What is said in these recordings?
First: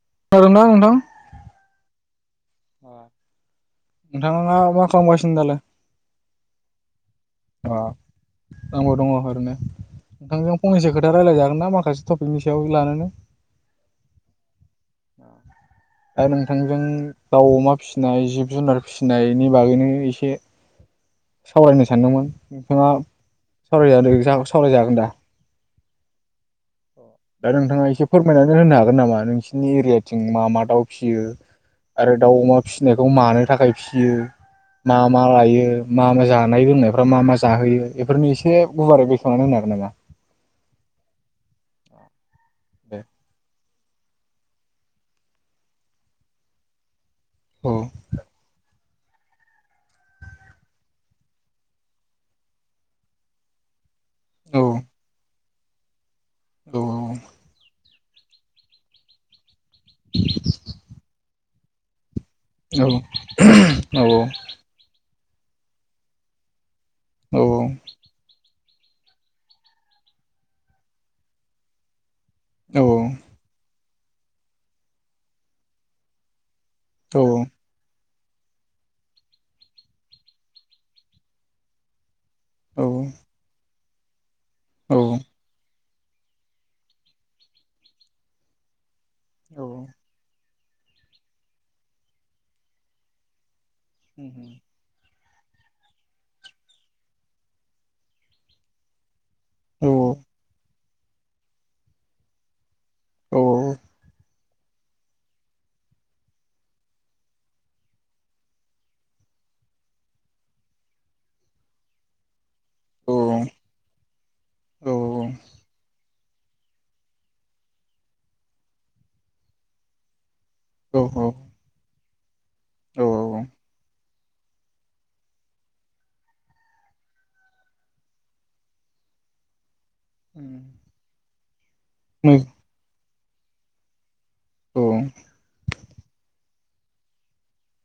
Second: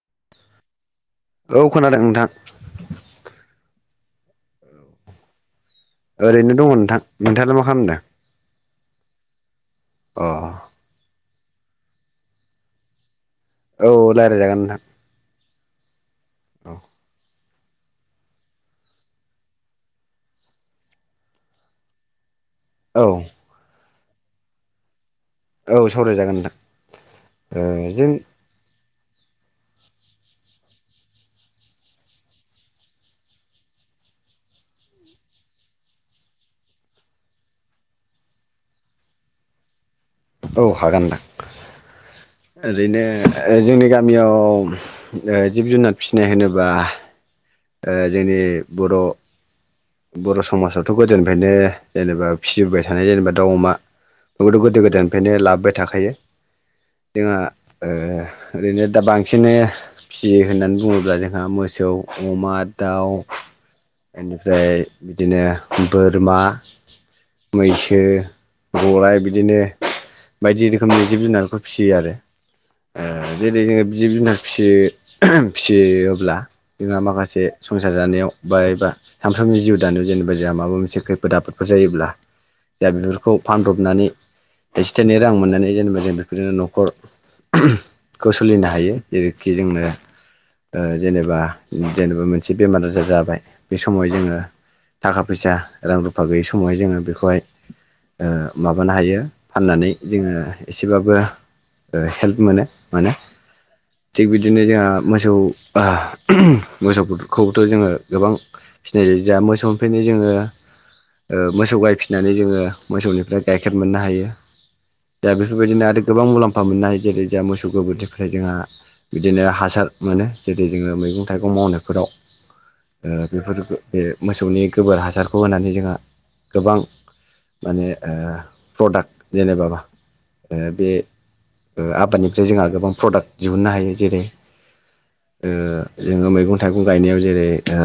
[unintelligible] औ खोनादों नोंथां। नोंथां मा खामगासिनो दालाय? ओरैनो दङ, नोंथां। नथाङाल मा अ खालामदों? आंबो दङ ओरैनो अ नोंथांजों फंनैसो खोथा रायलायजागोन माखासे टपिकनि सायाव लानोनो औ रायज्लायजागोन नोंथां दा नोंथांजों दाउ अमा फिसिनाय जिब जुनार फिसिनायनि बागैनो एसे सावरायनो सानदोंमोन। नोंथाङा औ सावराय सावरायजागोन दा? औ सावरायजागोन नोंथां। दा ओ नोंथाङा एसे जों फोरमायनानै होनो हागोन हागोन नामा नोंसोरनि एरियाथिं मा मा दाउ फिसियो आरो दाउ अमा फिसिनायखौ मानो थाखाय फिसियो मा मा लायो मा मा जानाय लोंनायफ मा मा जाहोयो बेफोरनो एसे गुवारै बेखेवनानै होनो हागोन नामा? औ हागोनदां दे ओरैनो जोंनि गामि गामियाव जिब जुनार फिसिनाय होनोब्ला औ ओ जेनि बर बर समाजावथ गोदोनिफ्रायनो जेनेबा फिसिबोबाय थानाय जेनेबा दाउ अमा बेखौथ गोदो गोदायनिफ्रायनो लाबोबाय। थाखायो जोंहा ओ ओरैनो दा बांसिन फिसियो होननानै बुङोब्ला जोंहा मोस जौ। अमा दाउ इनिफ्राय बिदिनो बोरमा। मैसो। गराइ बिदिनो बायदि रोखोमनि जिब जुनारखौ फियो आरो। ओ जेरै जोङो जिब जुनार फि-फियोब्ला जोंहा माखासे संसार जानायाव बायबा सानफ्रोमनि जिउ दानायाव जेनेबा जोंहा माबा मोनसे खैफोद आफोदफोर जायोब्ला। दा बेफोरखौ पान्द होननानै थाइसे थाइनै रां मोननानै जेनेबा जों बेफोरनो नखरखौ सोलिनो हायो। जेरैखि जोंनो ओ जेनेबा जेनेबा मोनसे बेमार आजार जाबाय। बे समाव जोङो थाखा फैसा रां रुफा गैयि समावहाय जोङो बेखौहाय ओ माबानो हायो। फाननानै जोङो एसेबाबो ओ हेल्प मोनो। मोनो थिग बिदि बिदिनो जोंहा मोसौ ओहा [unintelligible] मोसौखौबोथ जोङो गोबां फिनाय जायो जोंहा मोसौनिफ्रायनो जोङो ओ मोसौ गाय फिनानै जोङो मोसौनिफ्राय गाइखेर मोननो हायो। दा बेफोरबायदिनो आरो गोबां मुलाम्फा मोननो हायो। जेरै जोंहा मोसौ गोबोरनिफ्राय जोंहा बिदिनो हासार मोनो। जेरै जोङो खुंथाइखौ मावनायफोराव ओ बेफोर बे मोसौनि गोबोर हासारखौ होनानै जोंहा गोबां माने ओ प्रडाक्ट जेनेबा ओ बे ओ आबादनिफ्राय जोंहा गोबां प्रडाक्ट दिहुननो हायो। जेरै ओ मैगं थाइगं गायनायाव जेरै ओ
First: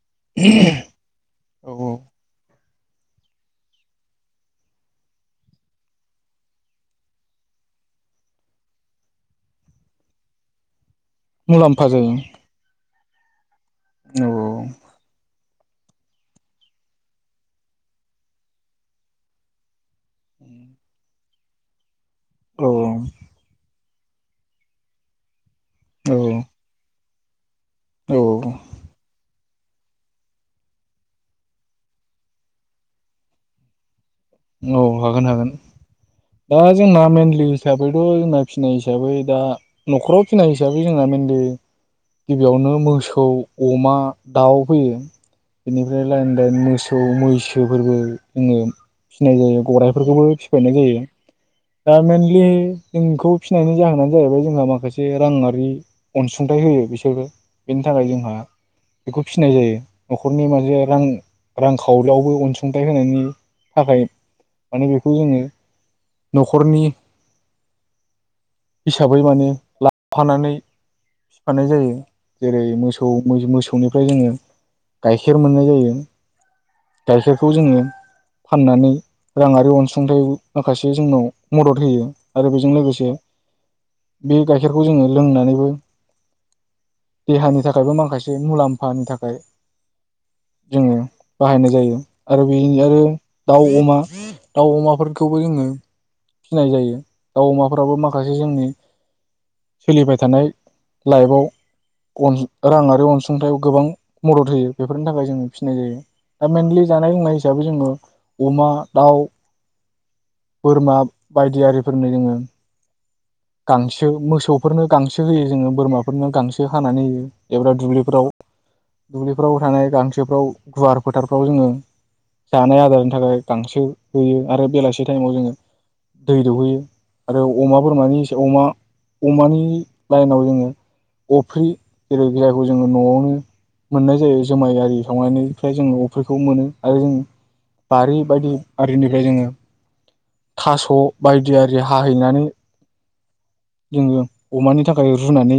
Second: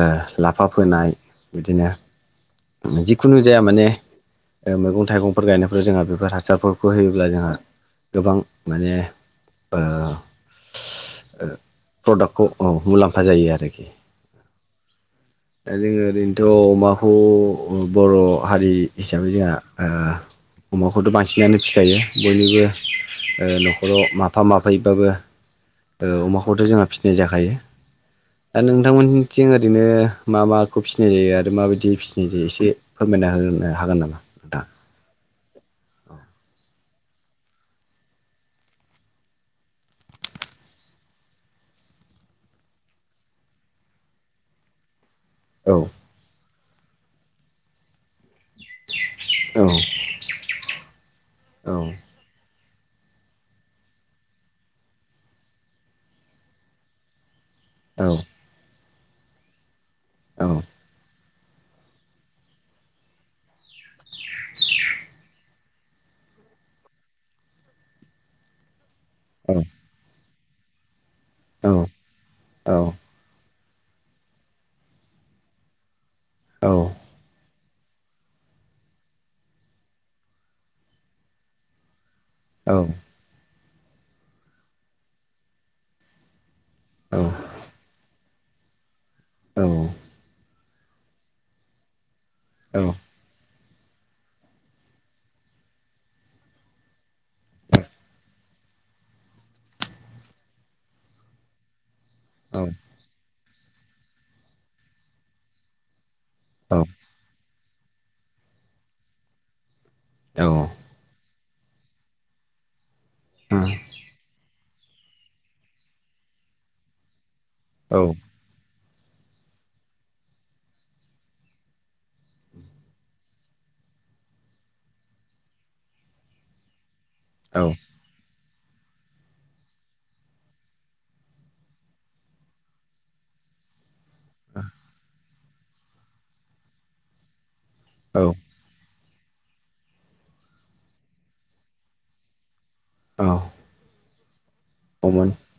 लाफा फोनाय बिदिनो जिखुनु जाया माने ओ मैगं थाइगंफोर गायनायफोराव जोंहा बेफोर हासारफोरखौ होयोब्ला जोंहा गोबां माने ओ ओ मुलाम्फा जायो प्रडाक्टखौ औ। मुलाम्फा जायो आरोखि। औ। दा जोङो ओरैनोथ' अमाखौ ओ बर' हारि हिसाबै जोंहा ओ अमाखौथ' बांसिन [unintelligible] फिखायो। औ बयनिबो ओ न 'ख ख‌राव माथाम माब्रैबाबो औ अमाखौथ' जोंना फि बे जाखायो। औ दा नोंथांमोन थिं ओरैनो मा माखौ फिसिनाय जायो आरो माबायदि फिसिनाय जायो एसे फोरमायना होनो हागोन नामा? नोंथां? औ हागोन हागोन। दा जोंना मेनलि हिसाबैथ‌' जोंना फिनाय हिसाबै दा न'खराव फिनाय हिसाबै जोंना मेनलि गिबियावनो मोसौ अमा दाउ फैयो। औ बेनिफ्राय लाइन लाइन मोसौ। मोसौ मैसोफोरबो जोङो फिनाय जायो औ गराइफोरखौबो फिफायनाय जायो औ दा मेनलि - - जोंखौ फिनायनि जाहोनानो जाहैबाय जोंहा माखासे राङआारि अनसुंथाइ होयो बिसोरबो। बेनि थाखाय औ जोंहा बेखौ फिसिनाय जायो। नखरनि औ मोनसे रां रांखावरियावबो अनसुंथाइ होनायनि थाखाय माने बेखौ जोङो न 'खरनि हिसाबै माने लाफानानै बिफानाय औ जायो जेरै मोसौ मोसौ निफ्राय जोङो गाइखेर मोननाय जायो। औ। खौ जोङो फाननानै राङारि अनसुंथायाइ माखासे जोंनाव मदद होयो। आरो बेजों लोगोसे बे गाइखेरखौ जोङो लोंनानैबो देहानि थाखायबो माखासे मुलाम्फानि थाखाय औ जोङो बाहायनाय जायो। आरो बेनि औ आरो दाउ अमा दाउ अमाफोरखौबो जोङो फिनाय जायो। दाउ अमाफोराबो माखासे जोंनि सोलिबाय थानाय लाइबआव अन राङारि अनसुंथायाव गोबां मदद होयो बेफोरनि थाखाय जोङो फिनाय जायो। दा मेनलि जानाय लोंनाय हिसाब बे जोङो अमा, दाउ बोरमा बायदि आरिफोरनि जोङो गांसो मोसौ फोरनो गांसो होयो जोङो बोरमाफोरनो गांसो हानानै होयो। एब्रा दुब्लिफोराव दुब्लिफ्राव थानाय गांसोफ्राव गुवार फोथारफ्राव जोङो जानाय आदार थाखाय गांसो होयो आरो बेलासि टाइमाव जोङो दै दौहैयो। आरो अमा बोरमानि अमा अमानि लाइनाव जोङो अफ्रि जेरै जि जायखौ जोङो नआवनो मोननाय जायो जुमाय आरि सावनानै। फ्राय जोंङो अफ्रिखौ मोनो आरो जोङो बारि बायदि आथ बेनिफ्राय जोङो थास बायदि आरि हाहैनानै औ जोङो अमानि थाखाय रुनानै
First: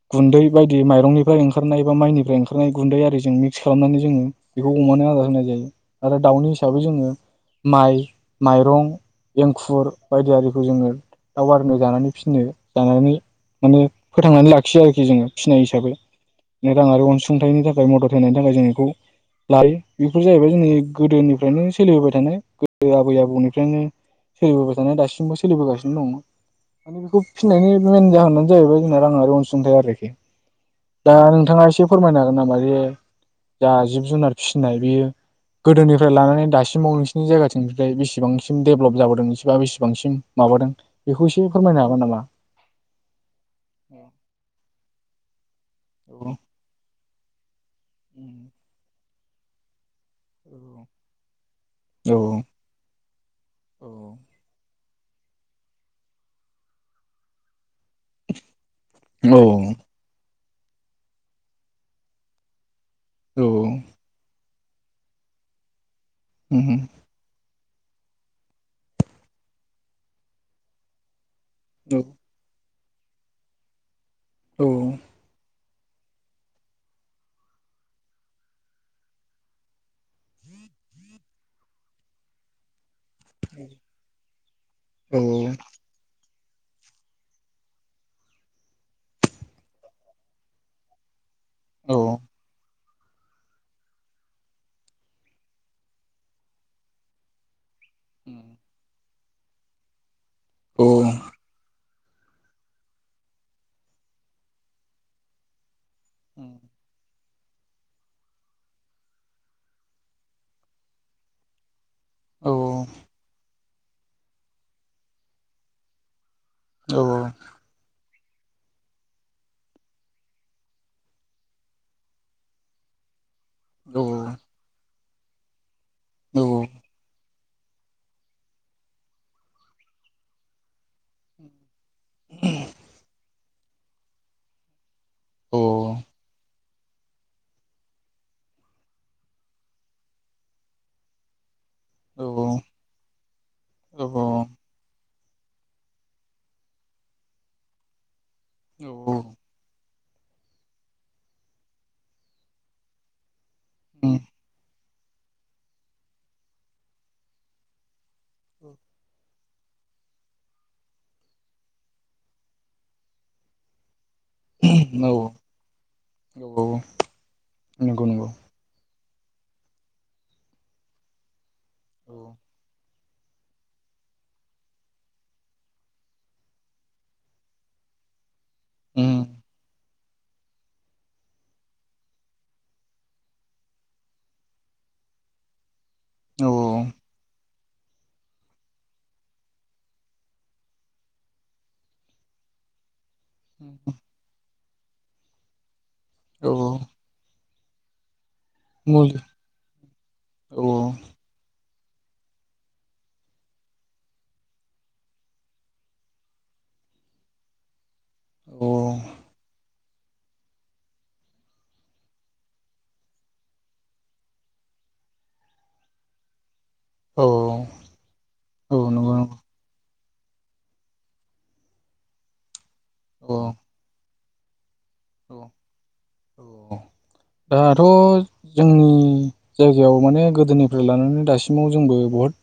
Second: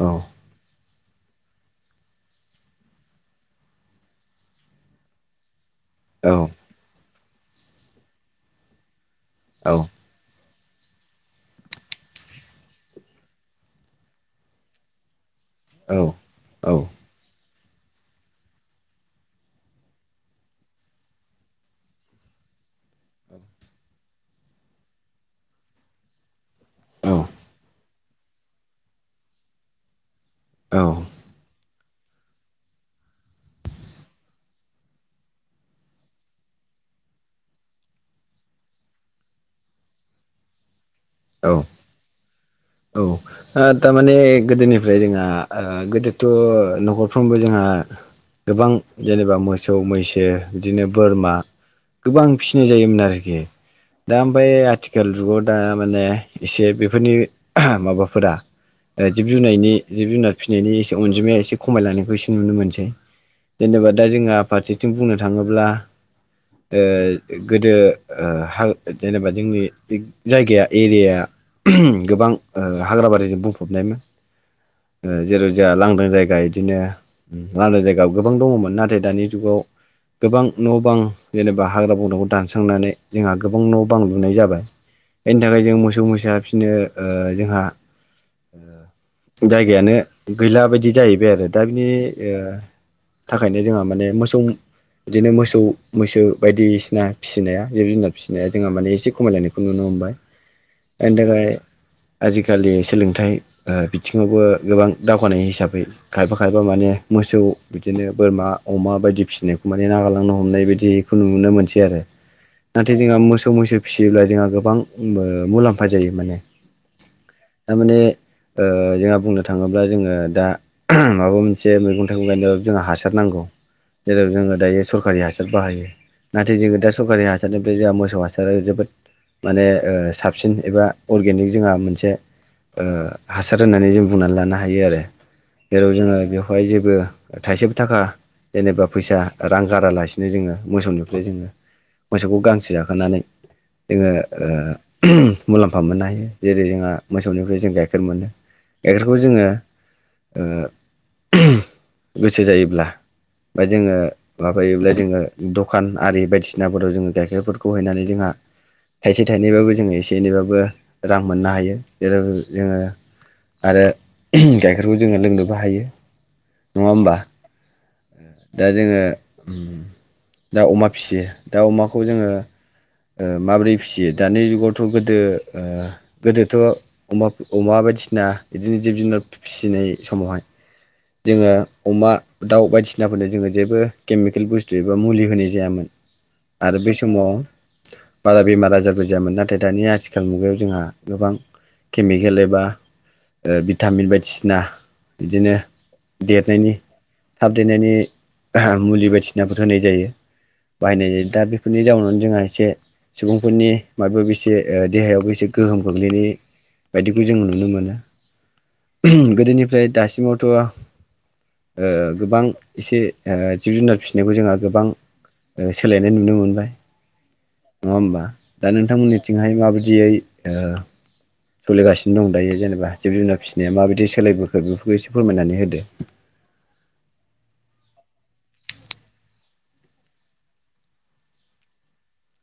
औ गुन्दै बायदि माइ रंनिफ्राय ओंखारनाय बा माइनिफ्राय ओंखारनाय गुन्दै आरिजों मिक्स खालामनानै जोङो बेखौ अमानो आदार होनाय जायो। आरो औ दाउनि हिसाबै जोङो माइ माइरं औ एंखुर बायदि आरि रु जोङो दावबार नो जानानै फिनो जानानै माने फोथांनानै लाखियो आरोखि जोङो। फिनाय हिसाबै औ औ रांआरि अनसुंथाइनि था जाय मदद होनायनि थाखाय जों बेखौ लायो। बेफोर जाहैबाय जोंनि गोदोनिफ्रायनो सोलिबोबाय थानाय गोदो आबै आबौनिफ्रायनो सोलिबोबाय थानाय दासिमबो सोलिबोगासिनो दं। माने बेखौ फिनायनि मेेन जाहोनानो जाहैबाय जोंना राङारि अनसुंथाइ आरोखि औ दा नोंथाङा एसे फोरमायनो हागोन नामा जे जा जिब जुनार फिसिनाय बियो गोदोनिफ्राय लानानै दासिमाव नोंसोरनि जायगाथिंनिफ्राय बेसेबांसिम डेभेलप जाबोदों एसेबाबो बेसेबांसिम माबादों बेखौ एसे फोरमायनो हागोन नामा? औ ओ थारमाने गोदोनिफ्राय जोंहा ओ औ गोदोथ न' फ्रोमबो जोंहा गोबां जेनेबा मोसौ मैसो दे बिदिनो बोरमा औ गोबां फिसिनाय जायोमोन आरोखि दा ओमफाय आथिख केल जुगाव दा माने एसे बेफोरनि माबाफोरा ओ जिब जुनायनि जिब जुनार फिनायनि एसे अनजिमाया एसे खमाय लानायखौ एसे नुनो मोनसै औ जेनेबा दा जोंहा फारसेथिं बुंनो थाङोब्ला औ ओ गोदो ओ हा जेनेबा जोंनि जायगाया एरियाया औ गोबां ओ हाग्राबारिजों बुंफबनायमोन औ औ जाहा लांदां जायगा इदिनो लांदां जायगायाव गोबां दङमोन नाथाय दानि जुगाव गोबां न बां जेनेबा हाग्रा बंग्राखौ दानस्रांनानै जोंहा गोबां न बां लुनाय जाबाय बेनि थाखाय जों मोसौ मै फसा बि [unintelligible] जोंहा जायगायानो गैला बायदि जाहैबाय आरो दा बिनि औ ओ थाखायनो जोंहा माने मोसौ बिदिनो मोसौ मैसो बायदिसिना फिसिनाया जिब जुनार फिसिनाया औ जोंहा माने एसे खमायलायनायखौ नुनो मोनबाय। एनि थाखाय आजिखालि सोलोंथाइ ओ बिथिङावबो गोबां दावगानाय हिसाबै खायफा खायफा माने मोसौ बिदिनो बोरमा अमा बायदि फिसिनायखौ माने नागारलांनो हमनाय बायदिखौ नुनो मोनसै आरो नाथाय जोंहा मोसौ मैसो फिसियोब्ला जोंहा गोबां ओ मुलाम्फा जायो माने औ औ थारमाने ओ जोंहा बुंनो थाङोब्ला जोङो दा माबा मोनसे मैगं थाइगं गायनाय जोंहा हासार नांगौ जेराव जोङो दायो सरकारि हासार बाहायो। नाथाय जों दा सरकारि हासो हासारनिफ्राय जोंहा मोसौ हासारा जोबोद माने ओ साबसिन एबा अरगेनिक जोंहा मोनसे ओ हासार होननानै जों बुंनानै लानो हायो आरो जेराव जोङो बेवहाय जेबो थाइसेबो थाखा जेनेबा फैसा रां गारालासिनो जोङो मोसौनिफ्राय जोङो मोसौखौ औ गांसो जाहोनानै औ जोङो ओ मुलाम्फा मोननो हायो। जेरै जोंहा मोसौनिफ्राय जों गाइखेर मोनो औ गाइखेरखौ जोङो ओ गोसो जायोब्ला बा जोङो माबायोब्ला जोङो दखान आरि बायदि सिनाफोराव जोङो गाइखेरफोरखौ हैनानै जोंहा थाइसे थाइनैबाबो जोङो एसे एनैबाबो रां मोननो हायो जेरै जोङो आरो गाइखेरखौ जोङो लोंनोबो हायो औ नङा होमबा नंगौ नंगौ दा जोङो दाव अमा फिसियो दाव अमाखौ जोङो ओ माबोरै फिसियो दानि जुगावथ गोदो ओ गोदोथ अमा अमा बायदिसिना बिदिनो जिब जुनार फिसिनाय समावहाय जोङो अमा दाउ बायदिसिनाफोरनो जोङो जेबो केमिकेल बुस्थु एबा मुलि होनाय जायामोन। औ आरो बै समाव बारा बेमार आजारबो जायामोन नाथाय दानि आसिखाल मुगायाव जोंहा गोबां केमिकेल एबा ओ भिटामिन बायदिसिना बिदिनो औ देतनायनि थाब देतनायनि मुलि बायदिसिनाफोर होनाय जायो औ बाहायनाय जायो दा बे फोरनि जाउनावनो जोंहा एसे सुबुंफोरनि माबा माबि एसे देहायावबो एसे गोहोम गोग्लैनाय बायदिखौ जों नुनो मोनो। औ उम गोदोनिफ्राय दासिमावथ ओ गोबां इसे ओ जिब जुनार फिसिनायखौ जोंहा गोबां ओ सोलायनाय नुनो मोनबाय। औ नङा होमबा? दा नंगौ नंगौ नोंथांमोननिथिंहाय माबायदियै ओ सोलिगासिनो दं दायो जेनेबा जिब औ जुनार औ फिसिनाया माबायदि सोलायबोखो बेफोरखौ एसे फोरमायनानै होदो। औ दाथ जोंनि जायगायाव माने गोदोनिफ्राय लानानै दासिमाव जोंबो बहुद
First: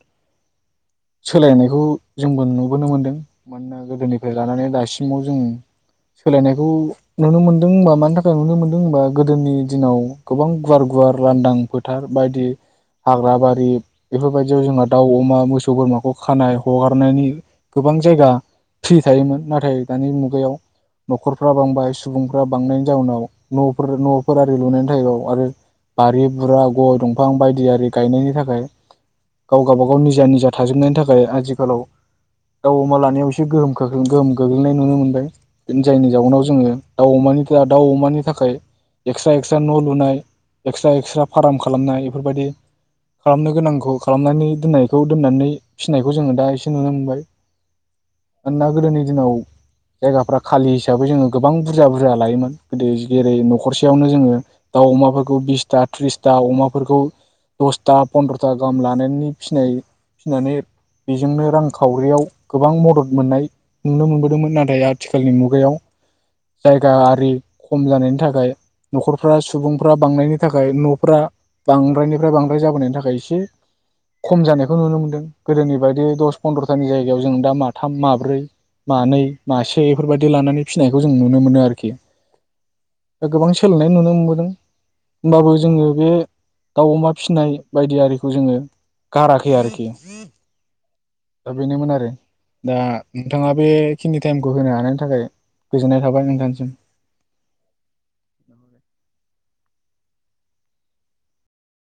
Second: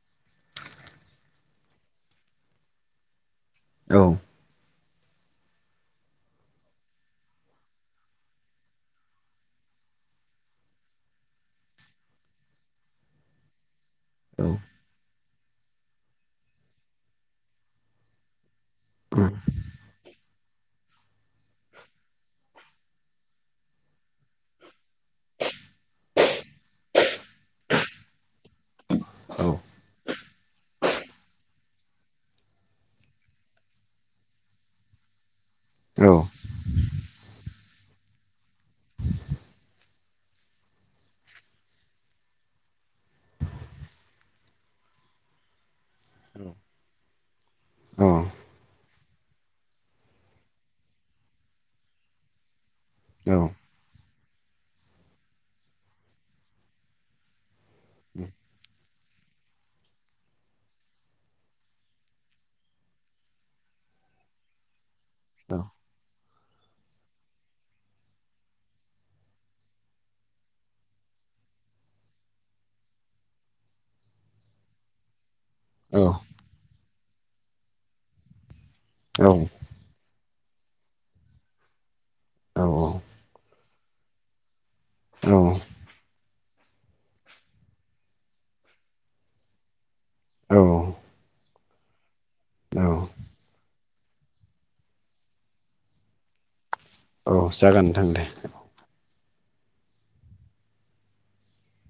सोलायनायखौ जोंबो नुबोनो मोनदों। मानोना औ गोदोनिफ्राय लानानै दासिमाव जों सोलायनायखौ नुनो मोनदों होनबा मानि थाखाय नुनो मोनदों होनबा गोदोनि दिनाव गोबां गुवार गुवार लांदां फोथार बायदि हाग्रा बारि औ बेफोरबायदियाव जोंहा दाउ अमा मो सौ बोरमाखौ खानाय हगारनायनि गोबां जायगा फ्रि औ थायोमोन नाथाय दानि मुगायाव नखरफ्रा बांबाय सुबुंफ्रा बांनायनि जाउनाव नफोर नफोर आरि लुनायनि [unintelligible] आरो बारि बुरा गय दंफां बायदि आरि गायनायनि थाखाय औ गाव गावबा गाव निजा निजा थाजोबनायनि थाखाय आथिखालाव दाउ अमा लानायाव एसे गोहोम खो गोहोम गोग्लैनाय नुनो मोनबाय औ जायनि जाउनाव जोङो दाउ अमानि दाउ अमानि थाखाय एक्सट्रा एक्सट्रा न लुनाय एक्सट्रा एक्सट्रा फाराम खालामनाय बेफोरबायदि खालामनो गोनांखौ खालामनानै दोननायखौ दोननानै फिसिनायखौ जोङो दा एसे नुनो मोनबाय मानोना गोदोनि दिनाव जायगाफ्रा खालि हिसाबै जोङो गोबां बुरजा बुरजा लायोमोन गोदो जेरै औ नखरसेयावनो जोङो दाउ अमाफोरखौ बिसथा थ्रिसथा अमाफोरखौ दसथा फन्द्रथा गाहाम लानानै फिसिनाय फिनानै बेजोंनो रांखावरियाव गोबां मदद मोननाय नुनो मोनबोदोंमोन नाथाय आथिखालनि मुगायाव जायगा आरि खम जानायनि थाखाय नखरफ्रा सुबुंफ्रा बांनायनि थाखाय नफ्रा बांद्रायनिफ्राय बांद्राय जाबोनायनि थाखाय एसे खम जानाय खौ नुनो मोन्दों। गोदोनि औ बायदि दस फन्द्र तानि जायगायाव जों दा माथाम माब्रै मानै मासे बेफोरबायदि लानानै फिनायखौ जों नुनो मोनो आरोखि गोबां सोलायनाय नुनो मोनबोदों औ होमबाबो जोङो बे दाउ अमा फिसिनाय बायदि आरिखौ जोङो गारा खै आरोखि औ औ दा बेनोमोन आरो दा औ नोंथाङा बेखिनि टाइमखौ होनो हानायनि थाखाय गोजोननाय थाबाय नोंथांसिम। औ जागोन नोंथां दे।